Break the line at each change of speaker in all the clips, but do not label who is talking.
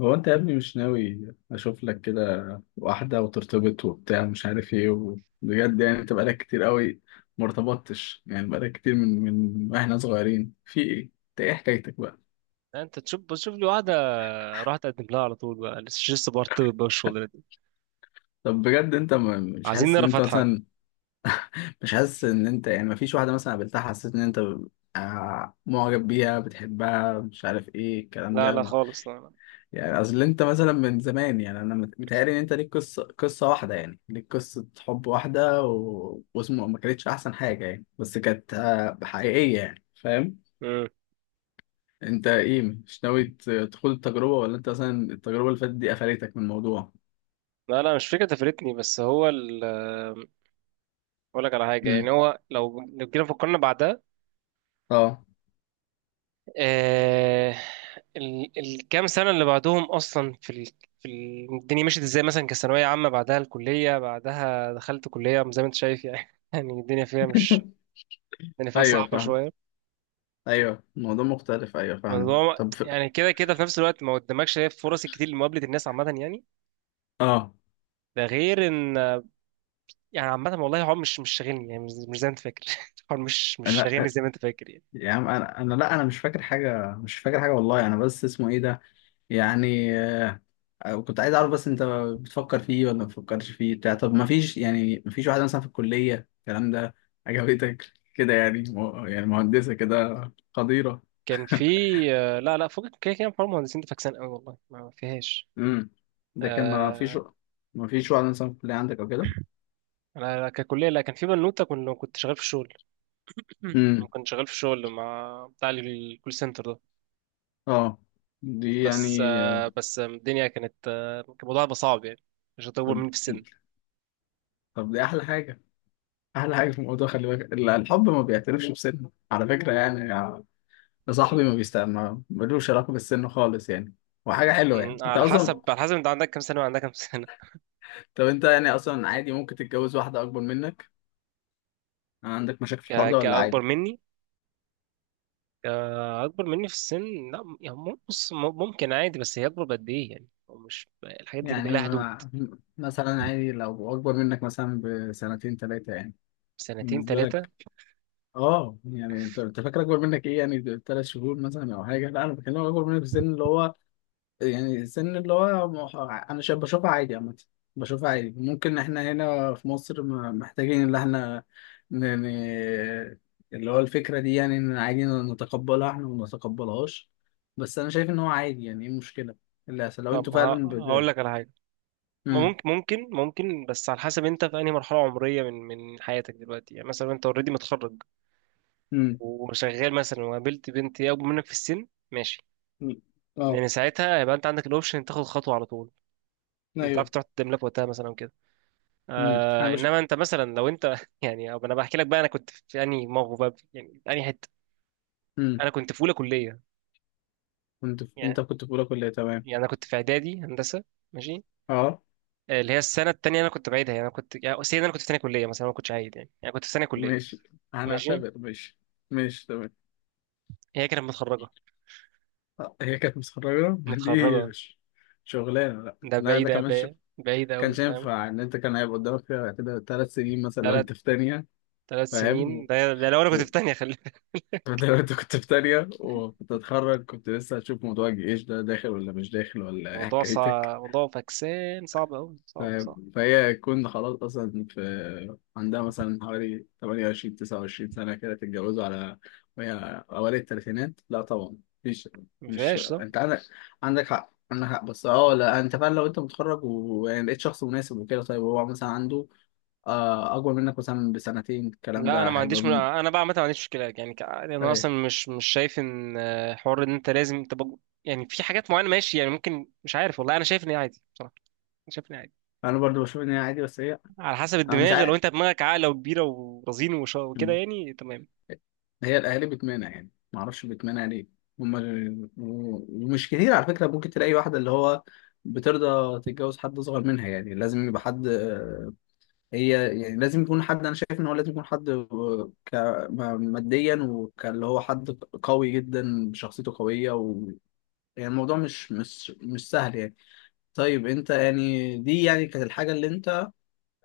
هو انت يا ابني مش ناوي اشوف لك كده واحدة وترتبط وبتاع مش عارف ايه، وبجد يعني انت بقالك كتير قوي ما ارتبطتش، يعني بقالك كتير من واحنا صغيرين في ايه؟ انت ايه حكايتك بقى؟
انت تشوف بشوف لي واحده. راح تقدم لها على طول بقى. لسه برتبط بقى الشغل دي.
طب بجد انت مش
عايزين
حاسس ان
نرى
انت
فتحه.
مثلا مش حاسس ان انت، يعني ما فيش واحدة مثلا قابلتها حسيت ان انت معجب بيها، بتحبها، مش عارف ايه الكلام
لا لا
ده؟
خالص، لا لا.
يعني اصل انت مثلا من زمان، يعني انا متهيألي ان انت ليك قصه واحده، يعني ليك قصه حب واحده واسمه ما كانتش احسن حاجه يعني، بس كانت حقيقيه يعني، فاهم.
مم.
انت ايه؟ مش ناوي تخوض التجربه؟ ولا انت مثلا التجربه اللي فاتت دي قفلتك من الموضوع؟
لا لا، مش فكره تفرتني، بس هو ال... اقول لك على حاجه. يعني
امم.
هو لو جينا فكرنا بعدها.
اه.
آه... ال... الكام سنه اللي بعدهم اصلا في ال... في ال... الدنيا مشيت ازاي، مثلا كثانويه عامه، بعدها الكليه، بعدها دخلت كليه زي ما انت شايف يعني. يعني الدنيا فيها مش الدنيا فيها
ايوه
صعبه
فاهم.
شويه.
ايوه الموضوع مختلف، ايوه
بس
فاهم.
هو
طب في...
يعني كده كده في نفس الوقت ما قدامكش هي فرص الكتير لمقابله الناس عامه يعني.
اه.
ده غير ان... يعني عامه والله هو مش شاغلني يعني، مش زي ما انت فاكر. هو مش
انا،
شاغلني زي ما انت فاكر يعني.
يا عم انا لا انا مش فاكر حاجه، مش فاكر حاجه والله، انا بس اسمه ايه ده، يعني كنت عايز اعرف بس انت بتفكر فيه ولا ما بتفكرش فيه بتاع؟ طب ما فيش، يعني ما فيش واحده مثلا في الكليه الكلام ده عجبتك كده؟ يعني يعني مهندسه كده قديره.
كان في. لا لا، فوق كده كده. حوار المهندسين ده فاكسان قوي والله، ما فيهاش.
امم. ده كان ما فيش؟
آه،
ما فيش واحده مثلا في الكليه عندك او كده؟
انا ككليه، لا كان في بنوته. كنت شغال في الشغل.
امم.
كنت شغال في الشغل مع بتاع الكول سنتر ده.
اه. دي
بس
يعني
بس الدنيا كانت كان الموضوع هيبقى صعب يعني. مش هتطول
طب،
مني في السن.
طب دي احلى حاجه، احلى حاجه في الموضوع. خلي بالك الحب ما بيعترفش بسن على فكره، يعني يا صاحبي، ما بيست، ما ملوش علاقه بالسن خالص يعني، وحاجه حلوه
مم،
يعني انت
على
اصلا.
حسب على حسب انت عندك كام سنة وعندك كام سنة.
طب انت يعني اصلا عادي ممكن تتجوز واحدة اكبر منك؟ يعني عندك مشاكل في الحوار ده ولا
كأكبر
عادي؟
مني. كأكبر مني في السن، لا يعني بص ممكن عادي، بس هي أكبر بقد إيه يعني؟ هو مش الحاجات دي بيبقى
يعني
لها حدود.
مثلا عادي لو اكبر منك مثلا بسنتين ثلاثة يعني،
سنتين
بالنسبة
ثلاثة.
لك؟ اه، يعني انت فاكر اكبر منك ايه، يعني ثلاث شهور مثلا او حاجة؟ لا انا بكلمك اكبر منك في السن، اللي هو يعني سن اللي هو انا شايف، بشوفها عادي عامة، بشوفها عادي. ممكن احنا هنا في مصر محتاجين ان احنا ن... ن... اللي هو الفكرة دي، يعني ان عادي نتقبلها احنا وما نتقبلهاش، بس انا شايف ان هو عادي يعني. ايه المشكلة اللي هيحصل لو انتوا
طب
فعلا
هقول
بت...؟
لك على حاجة. ما
مم.
ممكن بس على حسب انت في أنهي مرحلة عمرية من حياتك دلوقتي. يعني مثلا انت اوريدي متخرج
مم.
وشغال مثلا، وقابلت بنت هي أكبر منك في السن، ماشي.
مم. اه
لأن ساعتها هيبقى انت عندك الأوبشن تاخد خطوة على طول. انت عارف
ايوه.
تروح تقدم لك وقتها مثلا.
انا
آه،
بش.
انما انت مثلا لو انت يعني، أو انا بحكي لك بقى انا كنت في انهي موقف بقى يعني انهي حته.
مم.
انا كنت في اولى كليه.
كنت في... انت
يعني
كنت في اولى كلية، تمام.
انا كنت في اعدادي هندسه، ماشي.
اه،
اللي هي السنه التانية انا كنت بعيدها يعني. انا كنت، يعني سيدي، انا كنت في ثانيه كليه مثلا، ما كنتش عايد يعني، يعني كنت في ثانيه كليه.
ماشي،
ماشي.
هنعتبر ماشي. ماشي تمام.
هي كانت متخرجه،
هي كانت متخرجة دي
متخرجه.
مش شغلانة، لا
ده
لا ده
بعيده
كمان
بقى، بعيده قوي،
كانش
فاهم.
ينفع، ان انت كان هيبقى قدامك فيها كده ثلاث سنين مثلا لو
ثلاث
انت في تانية.
ثلاث
فاهم
سنين. ده، ده لو انا كنت
و...
في ثانيه، خلي بالك.
ده لو انت كنت في تانية وكنت هتخرج، كنت لسه هتشوف موضوع الجيش ده داخل ولا مش داخل ولا ايه
موضوع
حكايتك.
صعب، موضوع فكسان، صعب قوي،
ف-
صعب صعب.
فهي تكون خلاص اصلا في عندها مثلا حوالي 28 29 سنه، كده تتجوزوا على وهي اوائل الثلاثينات، لا طبعا مفيش.
ما
مش
فيهاش صح.
انت عندك عندك حق، عندك حق. بس اه لا، انت فعلا لو انت متخرج يعني لقيت شخص مناسب وكده، طيب هو مثلا عنده اكبر منك مثلا بسنتين، الكلام
لا
ده
انا ما
هيبقى
عنديش
من...
انا بقى عامه ما عنديش مشكله يعني. يعني انا اصلا
ايه.
مش شايف ان حوار ان انت لازم تبقى. يعني في حاجات معينه، ماشي يعني ممكن، مش عارف والله انا شايف ان هي عادي بصراحه. أنا شايف ان هي عادي.
انا برضو بشوف ان هي عادي، بس هي
على حسب
انا مش
الدماغ، لو
عارف،
انت دماغك عاقله وكبيره ورزين وكده يعني تمام.
هي الاهالي بتمانع يعني ما اعرفش، بتمانع ليه هما؟ ومش كتير على فكره ممكن تلاقي واحده اللي هو بترضى تتجوز حد اصغر منها، يعني لازم يبقى حد هي يعني لازم يكون حد. انا شايف ان هو لازم يكون حد ك ماديا، وكاللي هو حد قوي جدا، شخصيته قويه، و... يعني الموضوع مش سهل يعني. طيب انت يعني، دي يعني كانت الحاجه اللي انت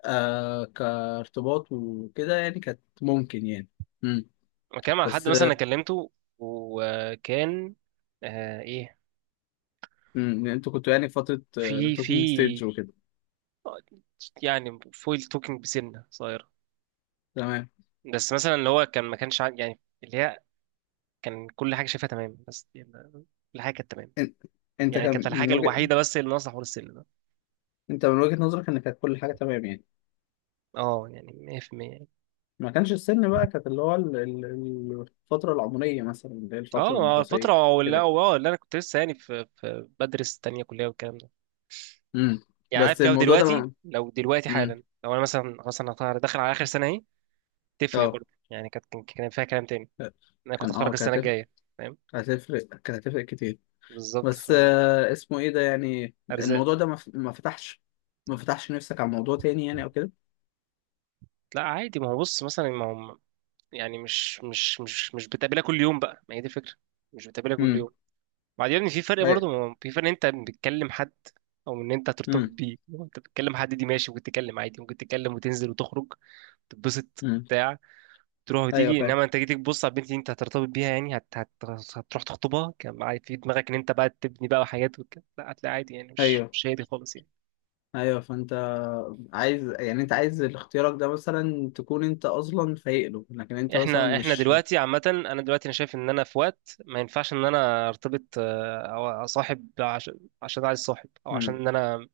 كارتباط وكده يعني، كانت ممكن يعني. مم.
انا كلام على حد
بس
مثلا، انا كلمته وكان آه ايه،
امم، انتوا كنتوا يعني في فترة
في
توكينج
في
ستيج وكده،
يعني فويل توكينج بسنه صغيره.
تمام.
بس مثلا اللي هو كان ما كانش يعني اللي هي كان كل حاجه شايفها تمام، بس يعني كل حاجه كانت تمام.
ان- انت
يعني كانت
كان من
الحاجة
وجه،
الوحيدة بس اللي ناقصة حوار السن ده.
انت من وجهة نظرك، ان كانت كل حاجة تمام يعني؟
اه يعني 100% يعني.
ما كانش السن بقى، كانت اللي هو الفترة العمرية مثلا، اللي هي
اه
الفترة الدراسية
فترة، ولا
كده.
اه اللي انا كنت لسه يعني في بدرس تانية كلية والكلام ده.
امم.
يعني
بس
عارف، لو
الموضوع ده
دلوقتي، لو دلوقتي
امم،
حالا، لو انا مثلا خلاص انا داخل على اخر سنة اهي. تفرق
اه،
برضه يعني. كانت كان فيها كلام تاني. انا كنت
كان
اتخرج
اه،
السنة
كانت هتفرق،
الجاية. فاهم.
كانت هتفرق، كانت هتفرق كتير.
بالظبط.
بس اسمه ايه ده، يعني
فارزاق.
الموضوع ده ما فتحش، ما فتحش نفسك على موضوع تاني يعني او كده؟
لا عادي، ما هو بص، مثلا ما هو يعني مش بتقابلها كل يوم بقى، ما هي دي الفكرة. مش بتقابلها كل
امم،
يوم. بعدين في فرق
ايوه.
برضه، ما هو في فرق إن انت بتكلم حد او ان انت هترتبط
امم.
بيه. لو انت بتكلم حد دي ماشي، ممكن تتكلم عادي، ممكن تتكلم وتنزل وتخرج، تتبسط
امم.
بتاع، تروح
ايوه
وتيجي.
فاهم.
انما انت جيت تبص على البنت دي انت هترتبط بيها يعني، هتروح تخطبها، كان معايا في دماغك ان انت بقى تبني بقى حاجات لا هتلاقي عادي يعني، مش
ايوه،
مش هي دي خالص يعني.
ايوه فانت عايز، يعني انت عايز اختيارك ده مثلا تكون انت اصلا فايق له، لكن انت مثلا
احنا
مش.
دلوقتي عامة، انا دلوقتي شايف ان انا في وقت ما ينفعش ان انا ارتبط او اصاحب، عشان عايز صاحب، او عشان
مم.
ان انا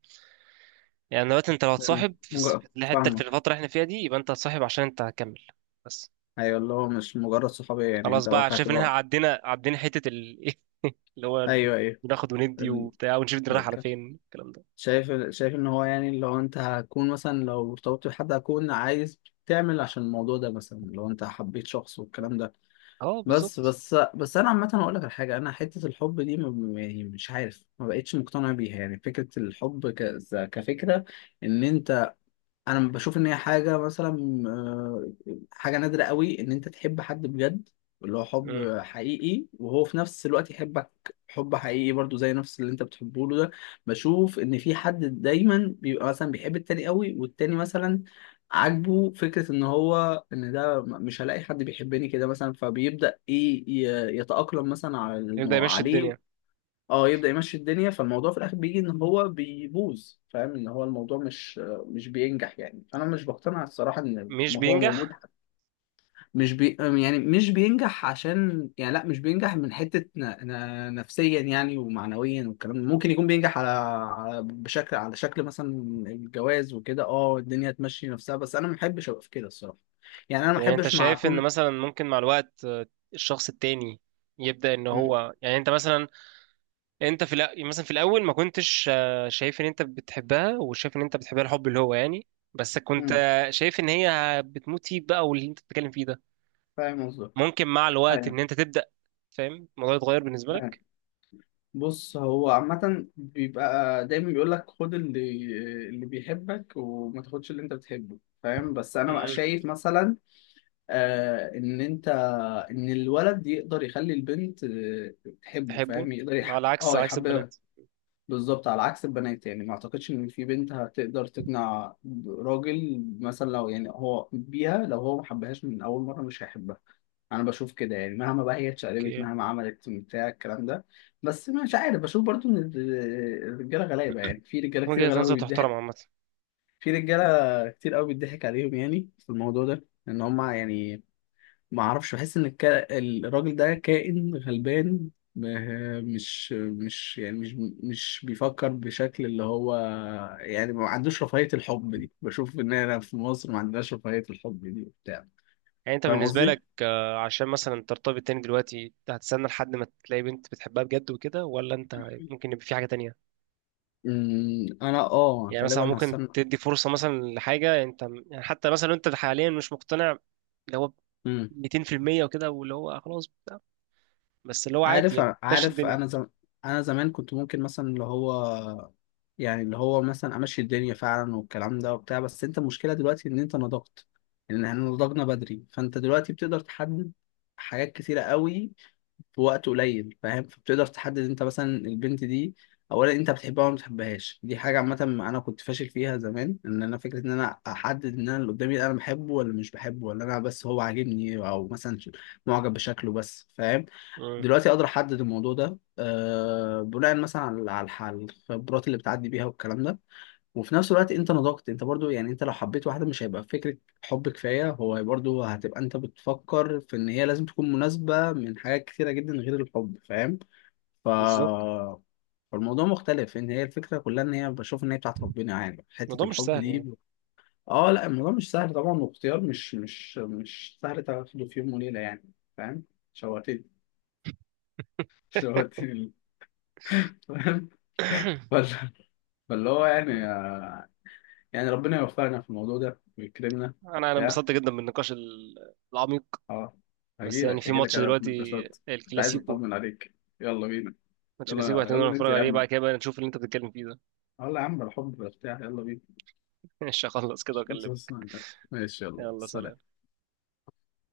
يعني دلوقتي، انت لو هتصاحب في
مجرد
في الحته، في
فاهمك.
الفتره اللي احنا فيها دي، يبقى انت هتصاحب عشان انت هتكمل بس.
ايوه، اللي هو مش مجرد صحابيه يعني،
خلاص
انت
بقى،
واقعت
شايف ان احنا
بقى.
عدينا حته ال... اللي هو
ايوه ايوه.
بناخد وندي
ال...
وبتاع ونشوف الدنيا رايحه على
أوكي.
فين الكلام ده.
شايف، شايف ان هو يعني لو انت هتكون مثلا لو ارتبطت بحد، هتكون عايز تعمل عشان الموضوع ده، مثلا لو انت حبيت شخص والكلام ده.
اه
بس
بالظبط.
بس بس انا عامه اقول لك على حاجه، انا حته الحب دي يعني مش عارف، ما بقتش مقتنع بيها، يعني فكره الحب كفكره ان انت، انا بشوف ان هي حاجه مثلا حاجه نادره قوي، ان انت تحب حد بجد، اللي هو
مم.
حب حقيقي، وهو في نفس الوقت يحبك حب حقيقي برضو زي نفس اللي انت بتحبه له ده. بشوف ان في حد دايما بيبقى مثلا بيحب التاني قوي، والتاني مثلا عاجبه فكره ان هو، ان ده مش هلاقي حد بيحبني كده مثلا، فبيبدا ايه يتاقلم مثلا على
يبدا يمشي الدنيا.
عليه، اه يبدأ يمشي الدنيا. فالموضوع في الآخر بيجي إن هو بيبوظ، فاهم إن هو الموضوع مش بينجح يعني. أنا مش بقتنع الصراحة إن
مش
ما هو موجود.
بينجح.
مش بي يعني مش بينجح، عشان يعني لا مش بينجح من حتة نفسيا يعني ومعنويا والكلام ده. ممكن يكون بينجح على... على بشكل، على شكل مثلا الجواز وكده، اه الدنيا تمشي نفسها. بس أنا ما بحبش أبقى في كده الصراحة، يعني أنا ما
طب يعني انت
بحبش مع
شايف ان
أكون.
مثلا ممكن مع الوقت الشخص التاني يبدا ان
م-
هو يعني. انت مثلا انت في مثلا في الاول ما كنتش شايف ان انت بتحبها، وشايف ان انت بتحبها الحب اللي هو يعني. بس كنت
م-
شايف ان هي بتموت فيك بقى، واللي انت بتتكلم فيه ده
فاهم قصدك.
ممكن مع الوقت
أيوه.
ان انت تبدا، فاهم، الموضوع يتغير بالنسبه
أيوه.
لك.
بص هو عامة بيبقى دايما بيقول لك خد اللي، اللي بيحبك وما تاخدش اللي انت بتحبه. فاهم؟ بس انا بقى
امم.
شايف مثلا ان انت، ان الولد يقدر يخلي البنت تحبه،
تحبه.
فاهم؟ يقدر
على عكس
اه
عكس
يحببها.
البنات.
بالظبط، على عكس البنات. يعني ما اعتقدش ان في بنت هتقدر تقنع راجل مثلا لو يعني هو بيها، لو هو ما حبهاش من اول مره مش هيحبها، انا بشوف كده يعني. مهما بقى هي اتشقلبت،
اوكي.
مهما عملت بتاع الكلام ده. بس مش عارف، بشوف برضو ان الرجاله غلابه، يعني في رجاله كتير
وجهه
غلابه
نظر تحترم
بيضحك،
عامه.
في رجاله كتير قوي بيضحك عليهم، يعني في الموضوع ده ان هم يعني ما اعرفش، بحس ان الراجل ده كائن غلبان مش يعني مش بيفكر بشكل اللي هو، يعني ما عندوش رفاهية الحب دي. بشوف ان انا في مصر ما عندناش رفاهية الحب دي وبتاع،
يعني انت
فاهم
بالنسبه
قصدي؟
لك عشان مثلا ترتبط تاني دلوقتي، انت هتستنى لحد ما تلاقي بنت بتحبها بجد وكده، ولا انت ممكن يبقى في حاجه تانية؟
أمم، انا اه
يعني مثلا
غالبا
ممكن
هستنى.
تدي فرصة مثلا لحاجة انت، يعني حتى مثلا لو انت حاليا مش مقتنع اللي هو 200% وكده، واللي هو خلاص بتاع، بس اللي هو عادي
عارف،
يعني ماشي
عارف،
الدنيا.
انا زم... انا زمان كنت ممكن مثلا اللي هو، يعني اللي هو مثلا امشي الدنيا فعلا والكلام ده وبتاع. بس انت المشكله دلوقتي ان انت نضجت، ان احنا نضجنا بدري، فانت دلوقتي بتقدر تحدد حاجات كتيره قوي في وقت قليل، فاهم. فبتقدر تحدد انت مثلا البنت دي، اولا انت بتحبها ولا ما بتحبهاش، دي حاجه عامه. انا كنت فاشل فيها زمان ان انا فكره ان انا احدد ان انا اللي قدامي ده انا بحبه ولا مش بحبه، ولا انا بس هو عاجبني، او مثلا معجب بشكله بس، فاهم.
امم.
دلوقتي اقدر احدد الموضوع ده أه بناء مثلا على الخبرات اللي بتعدي بيها والكلام ده. وفي نفس الوقت انت نضجت، انت برضو يعني انت لو حبيت واحده مش هيبقى فكره حب كفايه، هو برضو هتبقى انت بتفكر في ان هي لازم تكون مناسبه من حاجات كتيره جدا غير الحب، فاهم. ف،
بالظبط.
فالموضوع مختلف، ان هي الفكره كلها ان هي بشوف ان هي بتاعت ربنا يعني حته
الموضوع مش
الحب
سهل
دي.
يعني.
اه لا الموضوع مش سهل طبعا، واختيار مش سهل تاخده في يوم وليله يعني. فاهم. شوقتني شوقتني، فاهم. فال- فاللي هو يعني يعني ربنا يوفقنا في الموضوع ده ويكرمنا
انا
وبتاع.
انبسطت جدا بالنقاش العميق.
اه،
بس يعني
هجيلك
في
هجيلك
ماتش
انا في
دلوقتي،
النقاشات، كنت عايز
الكلاسيكو.
اطمن عليك. يلا بينا.
ماتش كلاسيكو
يلا، يلا
هتنزل نتفرج
ننزل يا
عليه
عم،
بعد كده بقى، نشوف اللي انت بتتكلم فيه ده.
يلا يا عم الحب بتاع، يلا بينا.
مش هخلص كده
مش بس-
واكلمك.
ماشي، يلا
يلا سلام.
سلام.